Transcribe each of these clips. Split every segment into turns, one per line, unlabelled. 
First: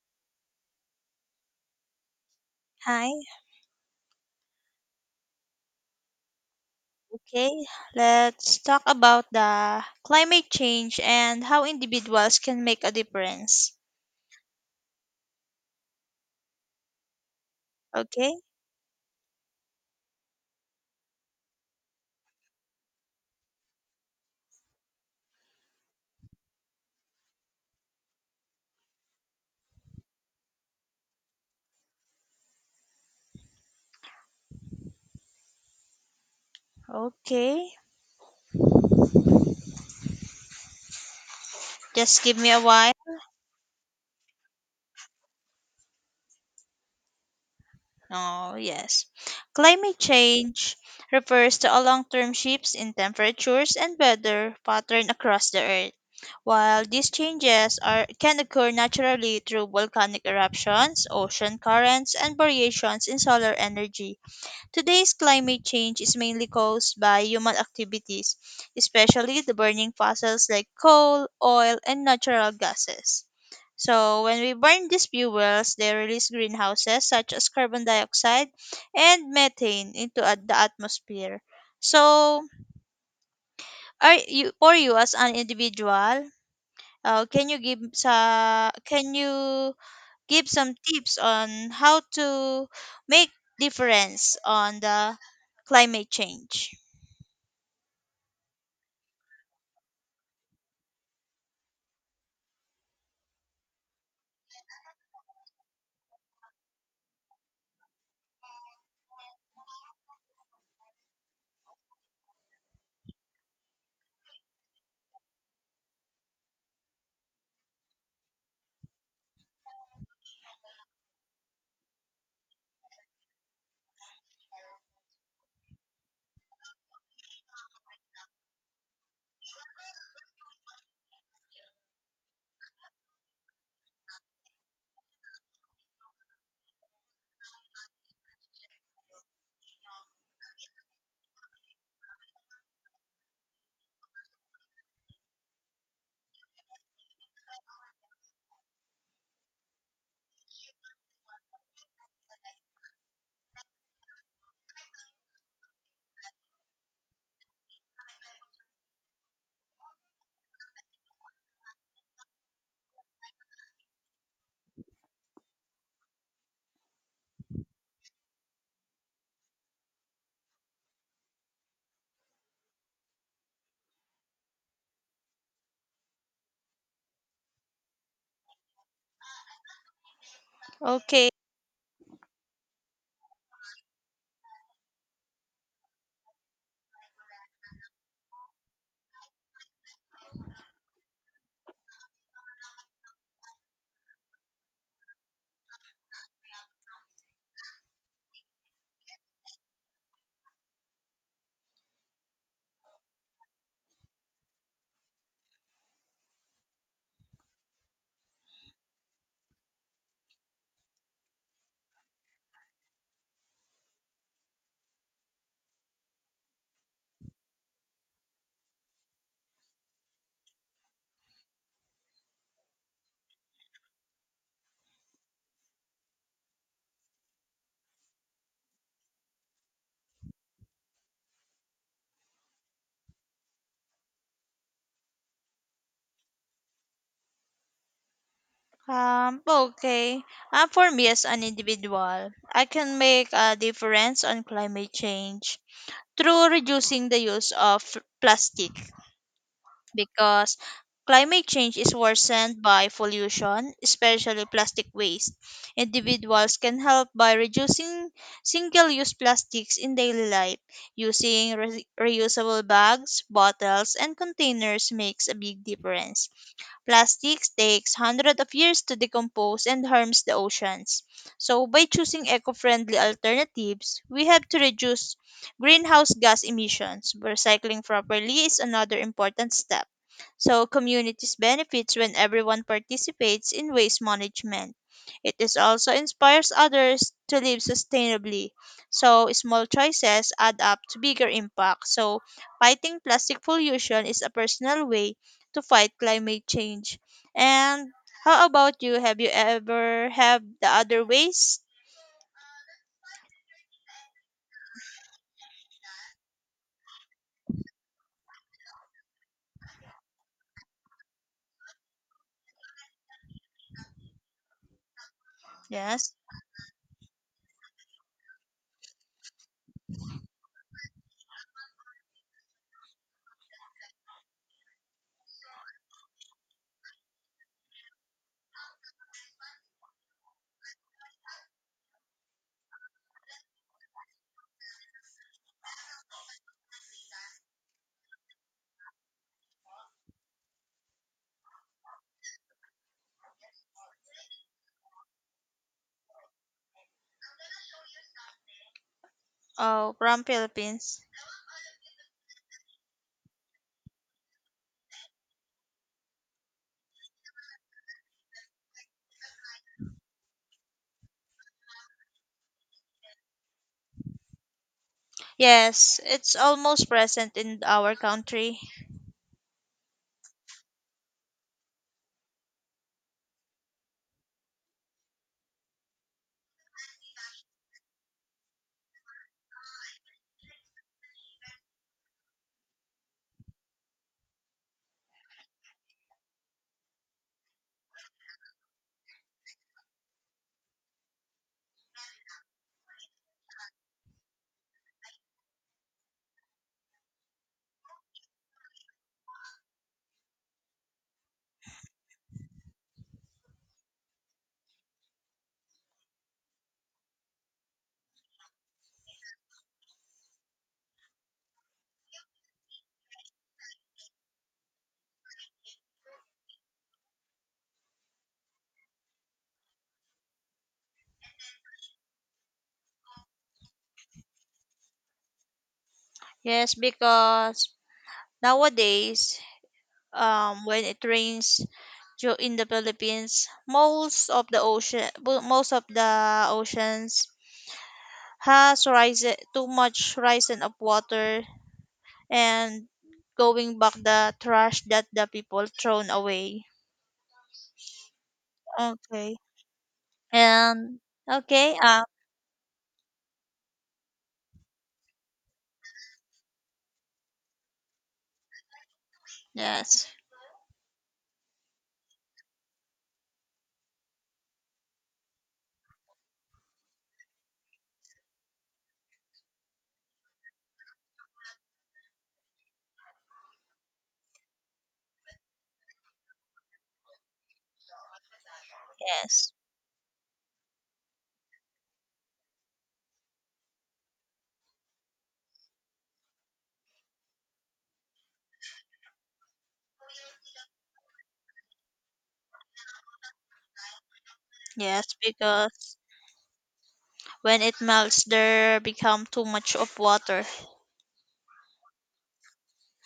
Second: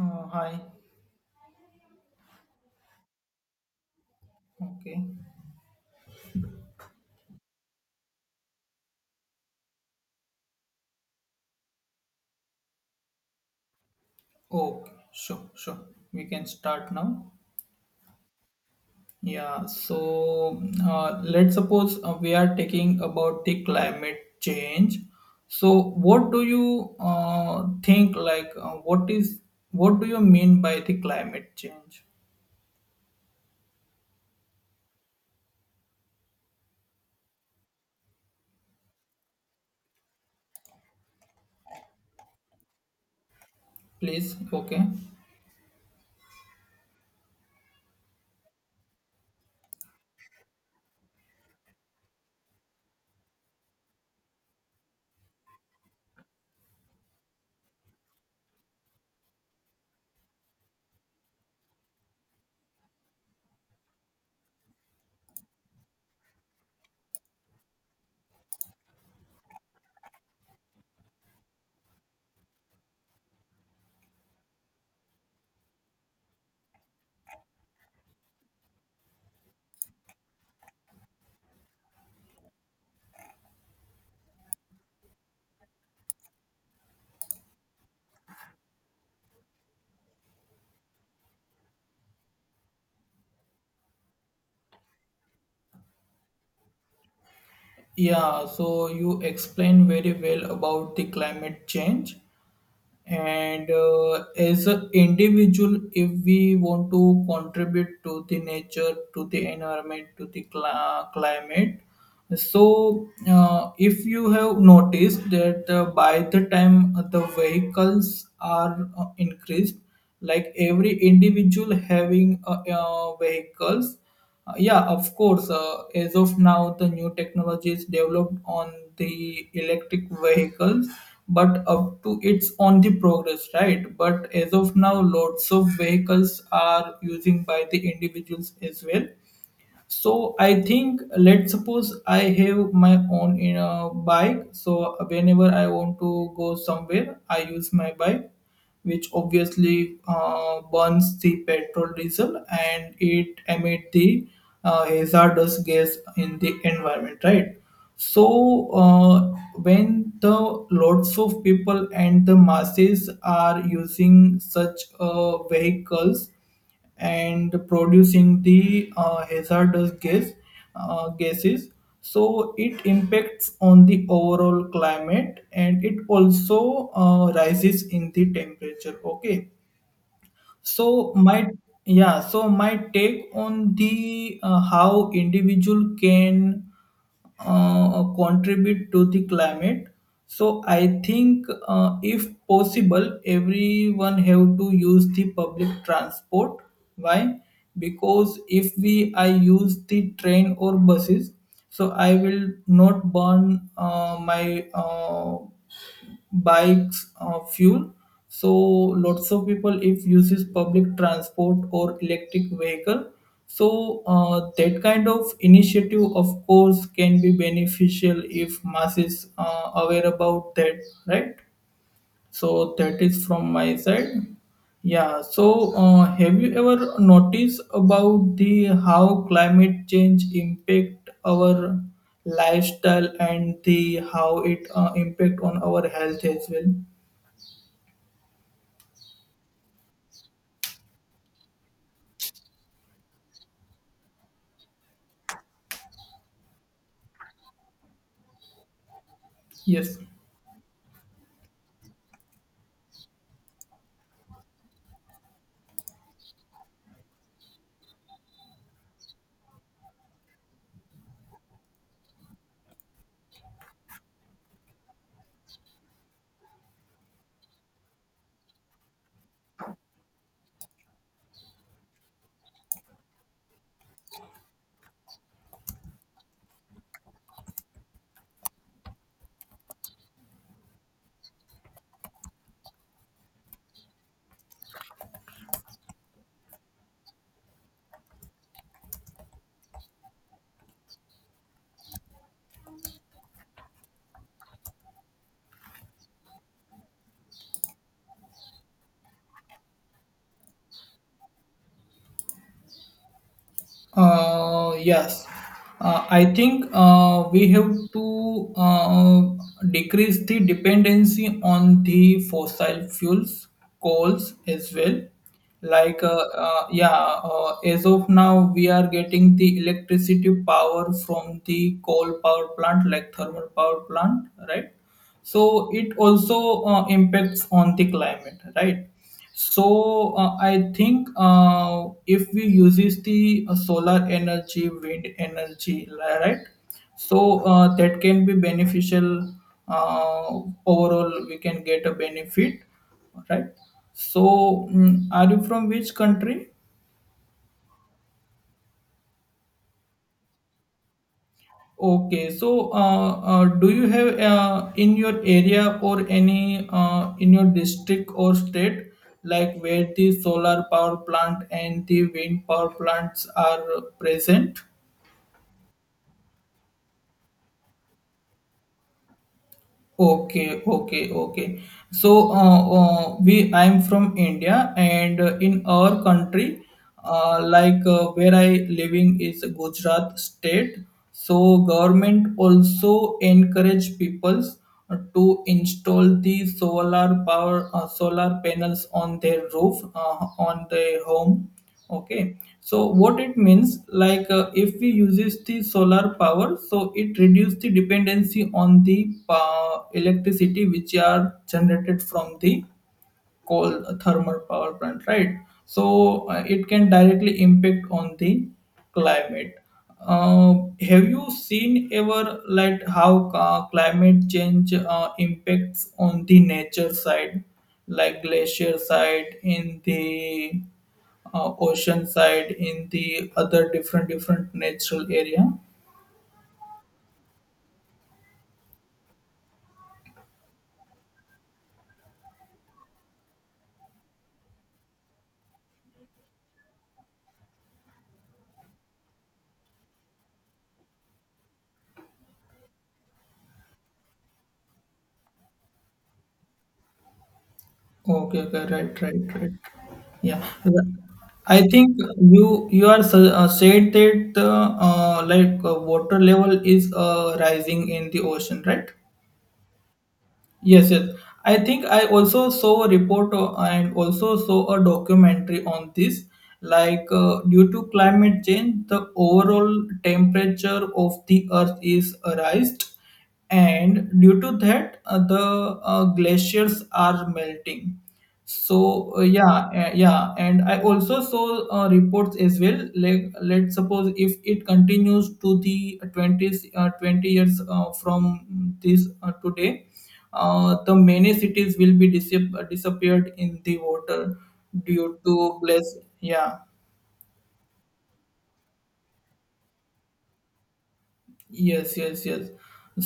Hi.
Hi.
Okay.
Okay, let's talk about the climate change and how individuals can make a difference.
Okay. Sure. Sure. We can start now.
Okay?
Yeah. So let's suppose we are talking about the climate change. So what do you think? Like, what is what do you mean by the climate change?
Okay. Just give me a while.
Please. Okay.
Oh, yes. Climate change refers to a long-term shifts in temperatures and weather pattern across the earth. While these changes are can occur naturally through volcanic eruptions, ocean currents, and variations in solar energy. Today's climate change is mainly caused by human activities, especially the burning fossils like coal, oil, and natural gases. So, when we burn these fuels, they release greenhouses such as carbon dioxide and methane into the atmosphere. So, are you for you as an individual, can you give sa can you give some tips on how to make difference on the climate change.
Yeah. So you explain very well about the climate change. And as an individual, if we want to contribute to the nature, to the environment, to the cla climate, so if you have noticed that by the time the vehicles are increased, like every individual having vehicles. Yeah, of course. As of now, the new technology is developed on the electric vehicles, but up to it's on the progress, right? But as of now, lots of vehicles are using by the individuals as well. So I think, let's suppose I have my own in a bike, so whenever I want to go somewhere, I use my bike, which obviously burns the petrol diesel and it emit the hazardous gas in the environment, right? So when the lots of people and the masses are using such vehicles and producing the hazardous gases, so it impacts on the overall climate and it also rises in the temperature. Okay. so
Okay.
my yeah, so my take on the how individual can contribute to the climate. So I think, if possible, everyone have to use the public transport. Why? Because if we I use the train or buses, so I will not burn my bikes, fuel. So lots of people if uses public transport or electric vehicle. So that kind of initiative, of course, can be beneficial if masses aware about that, right? So that is from my side. Yeah. So have you ever noticed about the how climate change impact our lifestyle and the how it impact on our health as well?
Um, okay. For me as an individual, I can make a difference on climate change through reducing the use of plastic,
Yes.
because climate change is worsened by pollution, especially plastic waste. Individuals can help by reducing single use plastics in daily life. Using reusable bags, bottles, and containers makes a big difference. Plastics takes hundreds of years to decompose and harms the oceans. So by choosing eco-friendly alternatives, we have to reduce greenhouse gas emissions. Recycling properly is another important step. So communities benefits when everyone participates in waste management. It is also inspires others to live sustainably. So small choices add up to bigger impact. So fighting plastic pollution is a personal way to fight climate change. And how about you? Have you ever have the other ways?
Yes, I think we have to decrease the dependency on the fossil fuels, coals as well. Like,
Yes.
yeah, as of now, we are getting the electricity power from the coal power plant, like thermal power plant, right? So it also impacts on the climate, right? So I think if we uses the solar energy, wind energy, right? So that can be beneficial. Overall, we can get a benefit, right? So are you from which country?
Oh, from Philippines.
Okay, so do you have in your area or any in your district or state, like where the solar power plant and the wind power plants are present?
Yes, it's almost present in our country.
Okay, okay, okay. So, we I'm from India, and in our country, like where I living is Gujarat state. So, government also encourage peoples to install the solar power solar panels on their roof on their home. Okay, so what it means, like, if we uses the solar power, so it reduce the dependency on the electricity which are generated from the coal thermal power plant, right? So it can directly impact on the climate. uh, have you seen ever, like how climate change impacts on the nature side, like glacier side, in the ocean side, in the other different different natural area?
Yes, because nowadays, when it rains in the Philippines, most of the ocean, most of the oceans has rise too much rising of water and going back the trash that the people thrown away.
Okay, okay, right, right,
Okay.
right. Yeah,
And
I
okay,
think
um,
you are said that like water level is rising in the ocean, right?
yes,
Yes, yes. I think I also saw a report and also saw a documentary on this. Like due to climate change, the overall temperature of the Earth is raised, and due to that, the glaciers are melting. So
yes.
yeah, and I also saw reports as well. Like, let's suppose if it continues to the 20 years from this today, the many cities will be disappeared in the water
Yes,
due to less,
because
yeah.
when it melts there become too much of water.
Yes, yes, yes.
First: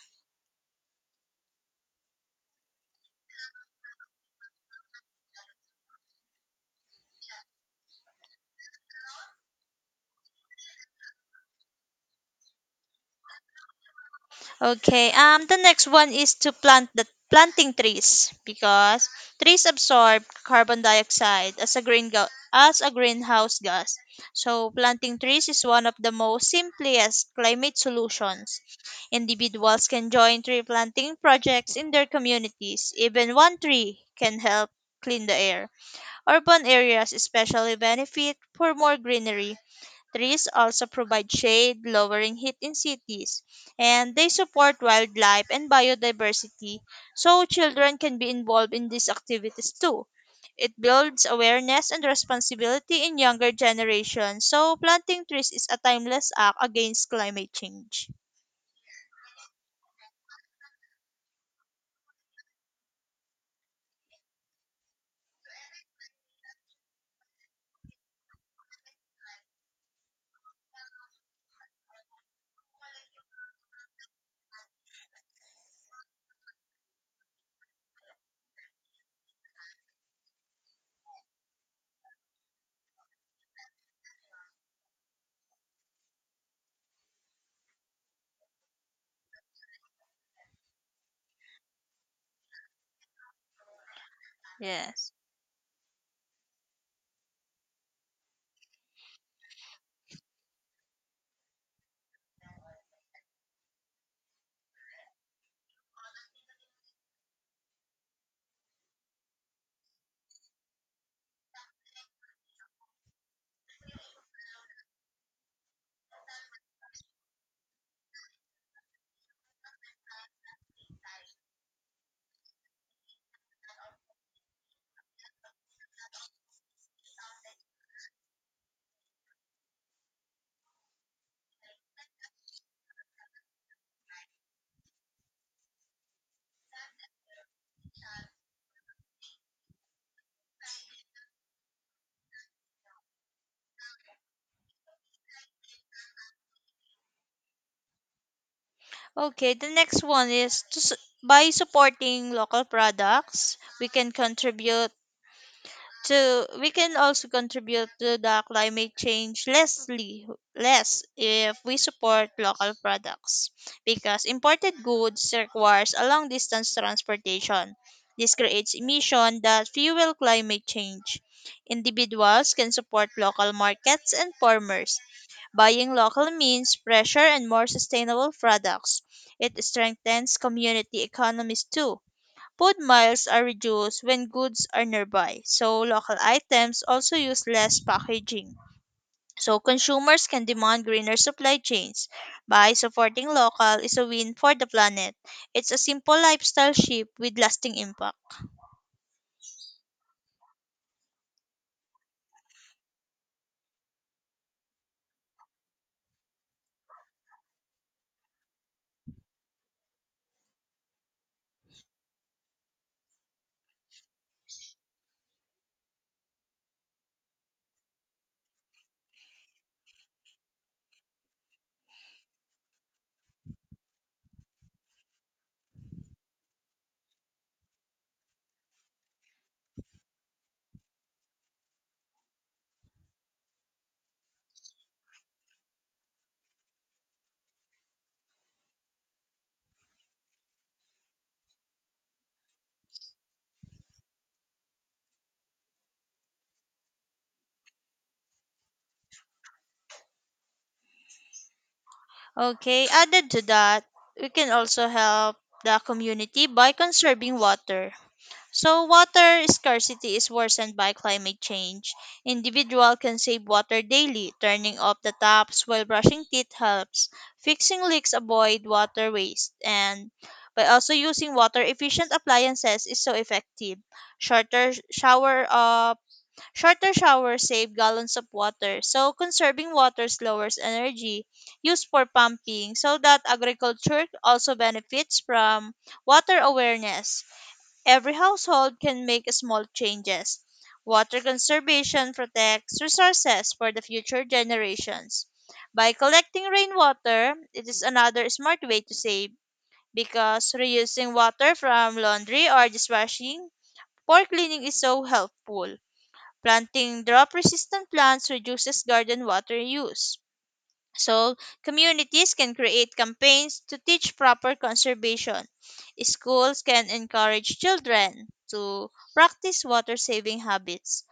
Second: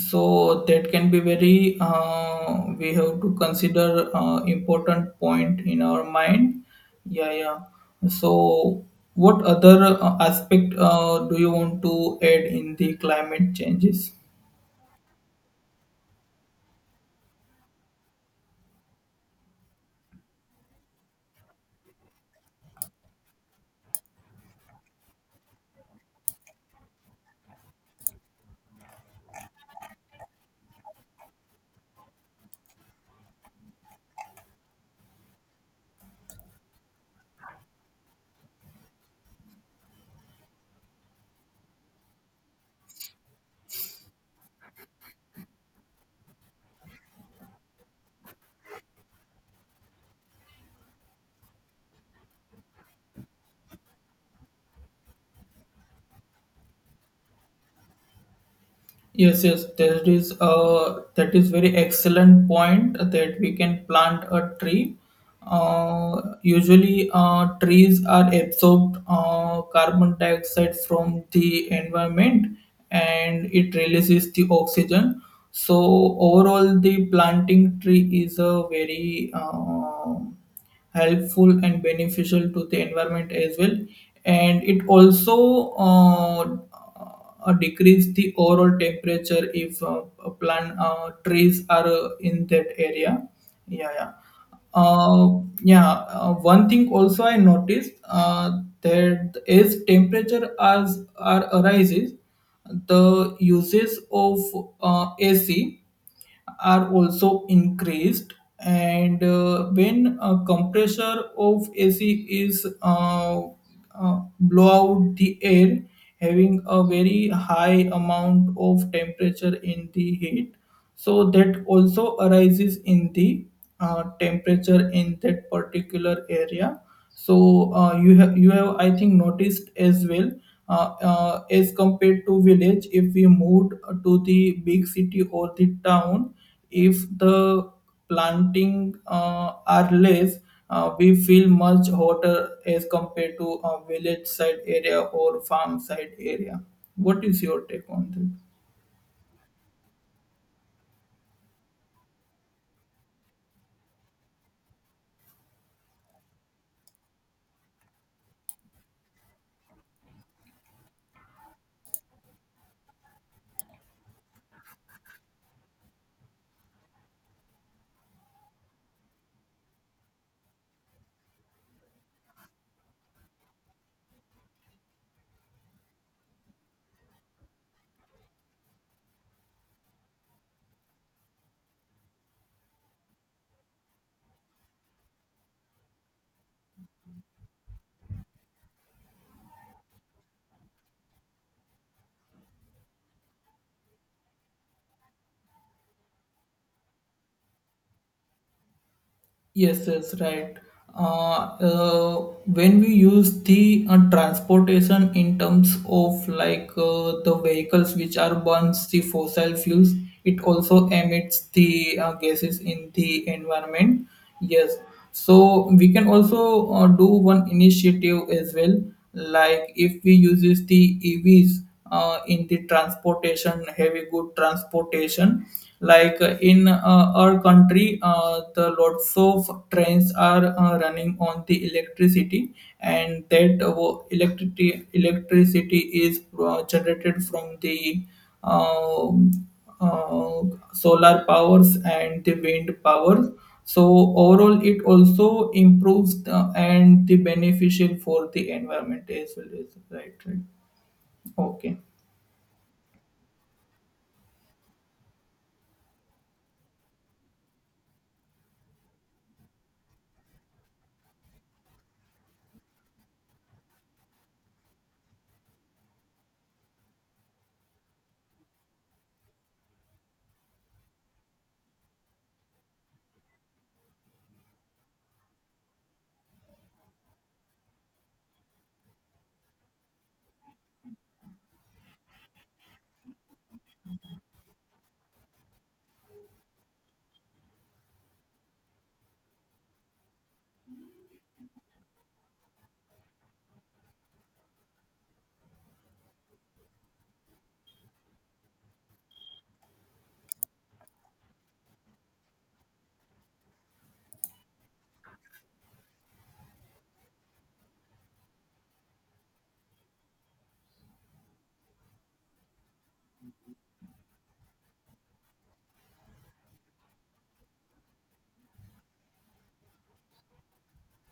So that can be very. We have to consider important point in our mind. Yeah, yeah. So, what other aspect do you want to add in the climate changes?
Okay. The next one is to planting trees because trees absorb carbon dioxide as a as a greenhouse gas. So planting trees is one of the most simplest climate solutions. Individuals can join tree planting projects in their communities. Even one tree can help clean the air. Urban areas especially benefit for more greenery. Trees also provide shade, lowering heat in cities, and they support wildlife and biodiversity, so children can be involved in these activities too. It builds awareness and responsibility in younger generations, so planting trees is a timeless act against climate change.
Yes, yes, that is very excellent point that we can plant a tree. Usually, trees are absorbed carbon dioxide from the environment and it releases the oxygen. So overall, the planting tree is a very helpful and beneficial to the environment as well, and it also decrease the overall temperature if a plant trees are in that area, yeah, yeah.
Yes.
Uh, yeah, one thing also I noticed that as temperature as are arises, the uses of AC are also increased, and when a compressor of AC is blow out the air having a very high amount of temperature in the heat, so that also arises in the temperature in that particular area. So you have I think noticed as well, as compared to village, if we moved to the big city or the town, if the planting are less, we feel much hotter as compared to a village side area or farm side area. What is your take on that?
Okay, the next one is to, by supporting local products, we can contribute. So we can also contribute to the climate change less if we support local products because imported goods requires a long distance transportation. This creates emission that fuel climate change. Individuals can support local markets and farmers. Buying local means fresher and more sustainable products. It strengthens community economies too. Food miles are reduced when goods are nearby, so local items also use less packaging. So consumers can demand greener supply chains. By supporting local is a win for the planet. It's a simple lifestyle shift with lasting impact.
Yes, yes, right. Uh, uh, when we use the transportation in terms of like the vehicles which are burns the fossil fuels, it also emits the gases in the environment. Yes, so we can also do one initiative as well, like if we uses the EVs in the transportation, heavy good transportation, like in our country, the lots of trains are running on the electricity, and that electricity is generated from the um uh, solar powers and the wind powers. So overall, it also improves the, and the beneficial for the environment as well as right. Right. Okay.
Okay, added to that, we can also help the community by conserving water. So, water scarcity is worsened by climate change. Individual can save water daily. Turning off the taps while brushing teeth helps. Fixing leaks avoid water waste. And by also using water efficient appliances is so effective. Shorter shower uh, Shorter showers save gallons of water. So conserving water lowers energy used for pumping so that agriculture also benefits from water awareness. Every household can make small changes. Water conservation protects resources for the future generations. By collecting rainwater, it is another smart way to save because reusing water from laundry or dishwashing for cleaning is so helpful. Planting drop resistant plants reduces garden water use. So, communities can create campaigns to teach proper conservation. Schools can encourage children to practice water saving habits.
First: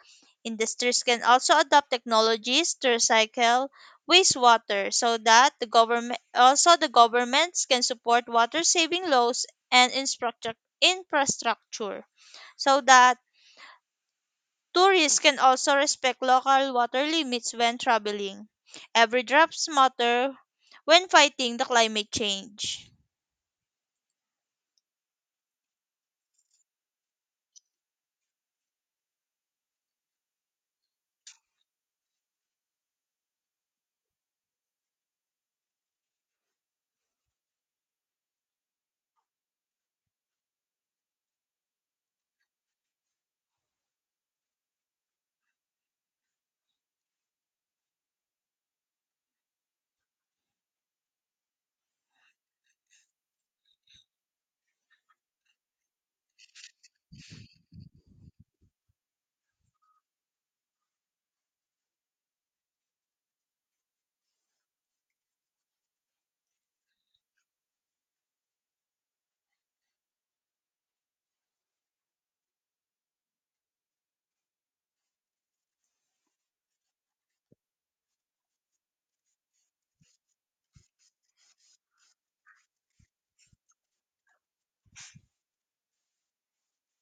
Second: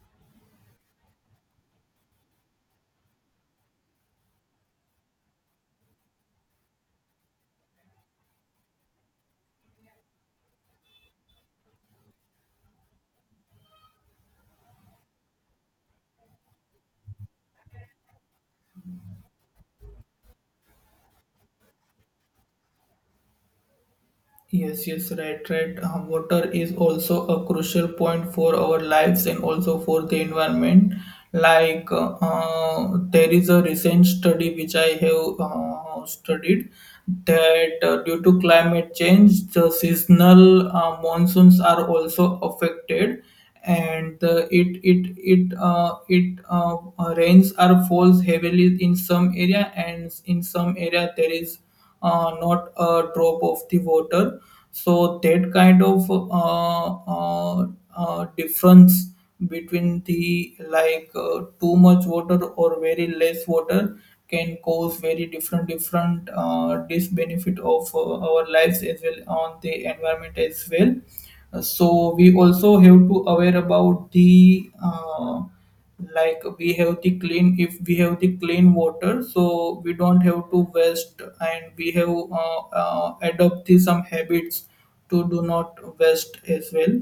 Industries can also adopt technologies to recycle wastewater so that the governments can support water saving laws and infrastructure so that tourists can also respect local water limits when traveling. Every drops matter when fighting the climate change.
Yes, yes, right, right. Water is also a crucial point for our lives and also for the environment. Like, there is a recent study which I have studied that due to climate change, the seasonal monsoons are also affected, and it it it it rains are falls heavily in some area, and in some area there is not a drop of the water. So that kind of difference between the, like too much water or very less water, can cause very different different disbenefit of our lives as well, on the environment as well. So we also have to aware about the like we have the clean, if we have the clean water, so we don't have to waste, and we have adopt the some habits to do not waste as well.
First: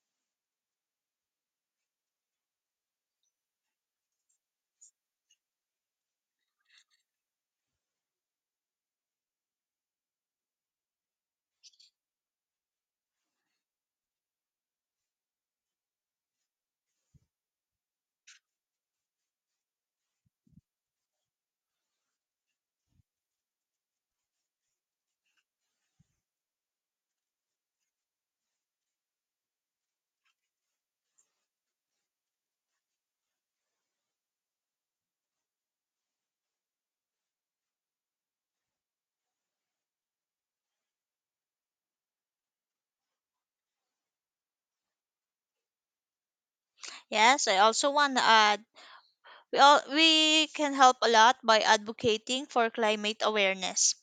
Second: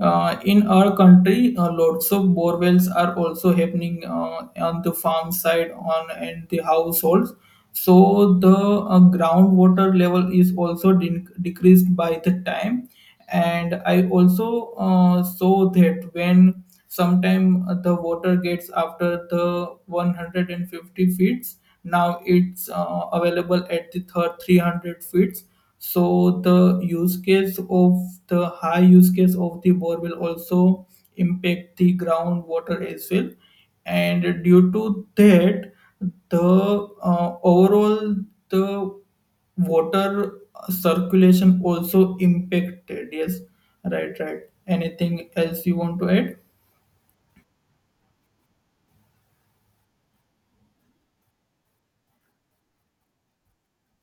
Uh, in our country, lots of bore wells are also happening on the farm side on and the households. So the groundwater level is also decreased by the time. And I also saw that when sometime the water gets after the 150 feet, now it's available at the third 300 feet. So the use case of the high use case of the bore will also impact the groundwater as well. And due to that, the overall the water circulation also impacted. Yes, right, right. Anything else you want to add?
Yes, I also want to add we all, we can help a lot by advocating for climate awareness.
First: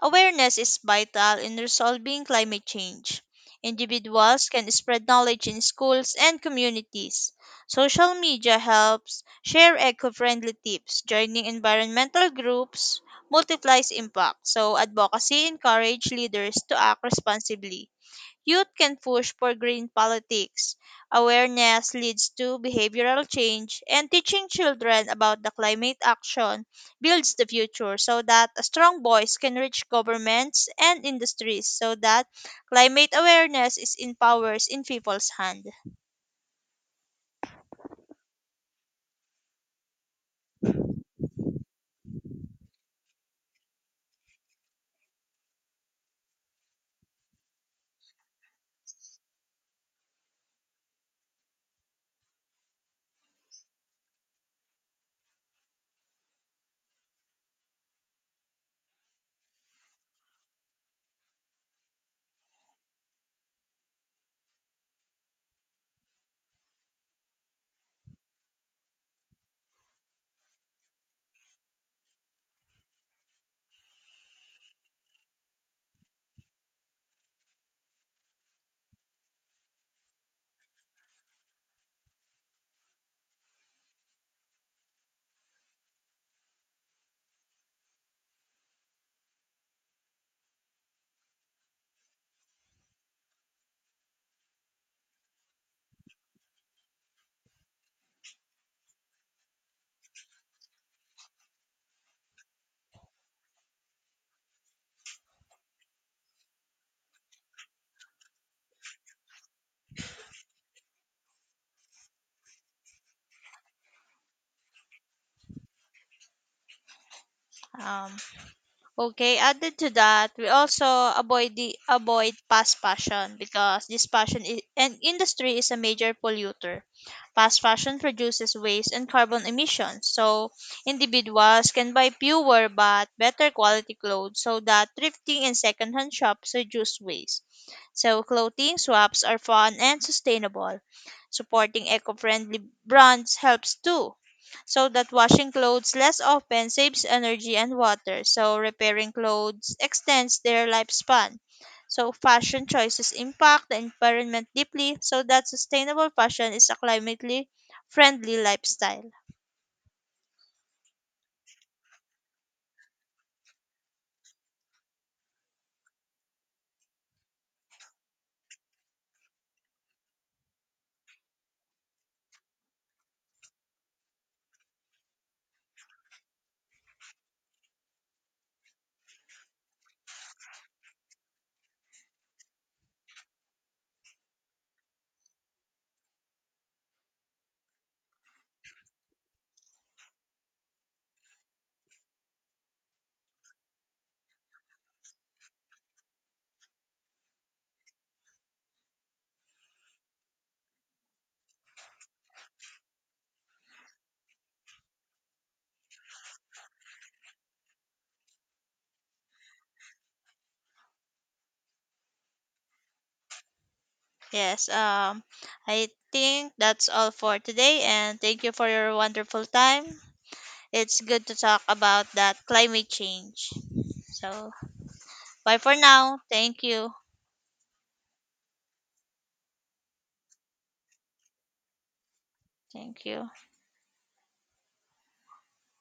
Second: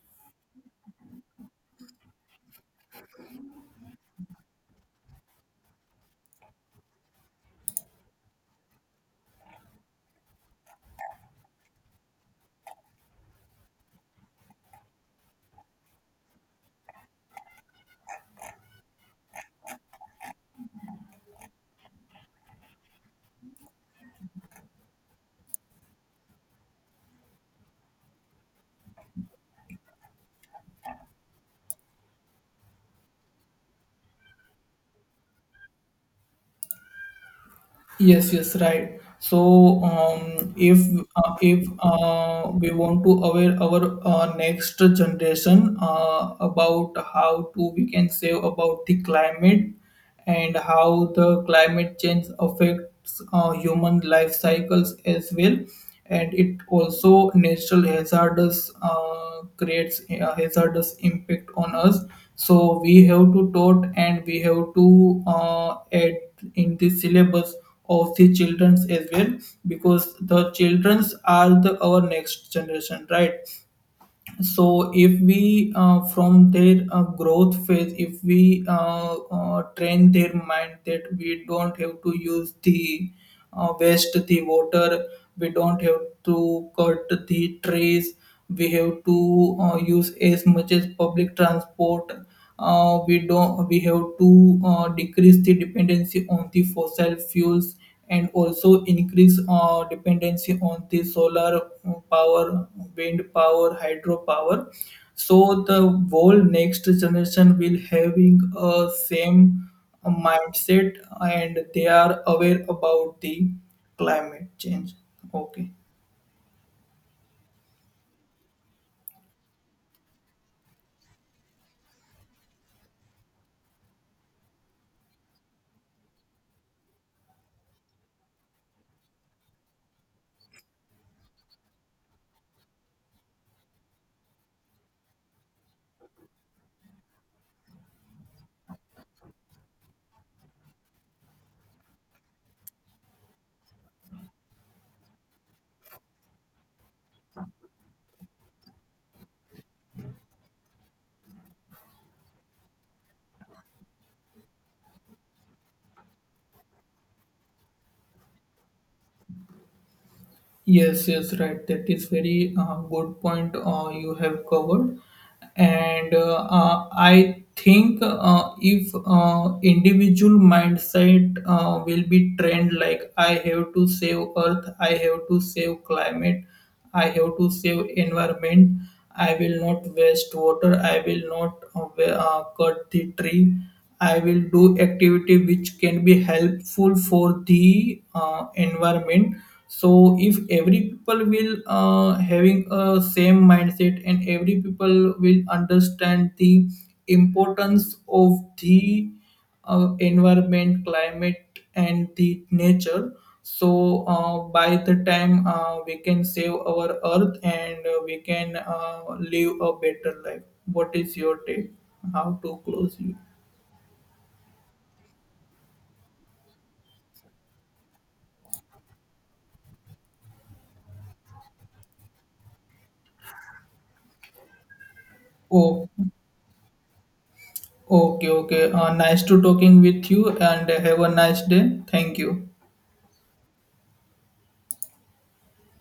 Awareness is vital in resolving climate change. Individuals can spread knowledge in schools and communities. Social media helps share eco friendly tips. Joining environmental groups multiplies impact. So, advocacy encourages leaders to act responsibly. Youth can push for green politics. Awareness leads to behavioral change, and teaching children about the climate action builds the future so that a strong voice can reach governments and industries so that climate awareness is in powers in people's hand.
Yes, yes, right. So, if we want to aware our next generation about how to we can save about the climate, and how the climate change affects human life cycles as well, and it also natural hazardous creates a hazardous impact on us. So we have to taught, and we have to add in the syllabus of the childrens as well, because the childrens are the our next generation, right? So if we from their growth phase, if we train their mind that we don't have to use the waste the water, we don't have to cut the trees, we have to use as much as public transport. We don't we have to decrease the dependency on the fossil fuels, and also increase dependency on the solar power, wind power, hydropower. So the whole next generation will having a same mindset, and they are aware about the climate change. Okay.
Um, Okay, added to that, we also avoid fast fashion because this fashion I- and industry is a major polluter. Fast fashion produces waste and carbon emissions, so individuals can buy fewer but better quality clothes so that thrifting and secondhand shops reduce waste. So clothing swaps are fun and sustainable. Supporting eco-friendly brands helps too so that washing clothes less often saves energy and water. So repairing clothes extends their lifespan. So fashion choices impact the environment deeply so that sustainable fashion is a climately friendly lifestyle.
Yes, yes, right. That is very good point you have covered, and I think if individual mindset will be trained, like I have to save Earth, I have to save climate, I have to save environment, I will not waste water, I will not cut the tree. I will do activity which can be helpful for the environment. So if every people will having a same mindset, and every people will understand the importance of the environment, climate, and the nature. So by the time we can save our earth, and we can live a better life. What is your take? How to close you?
Yes, I think that's all for today and thank you for your wonderful time. It's good to talk about that climate change. So bye for
Oh,
now. Thank you.
okay, okay. Nice to talking with you and have a nice day. Thank you.
Thank you.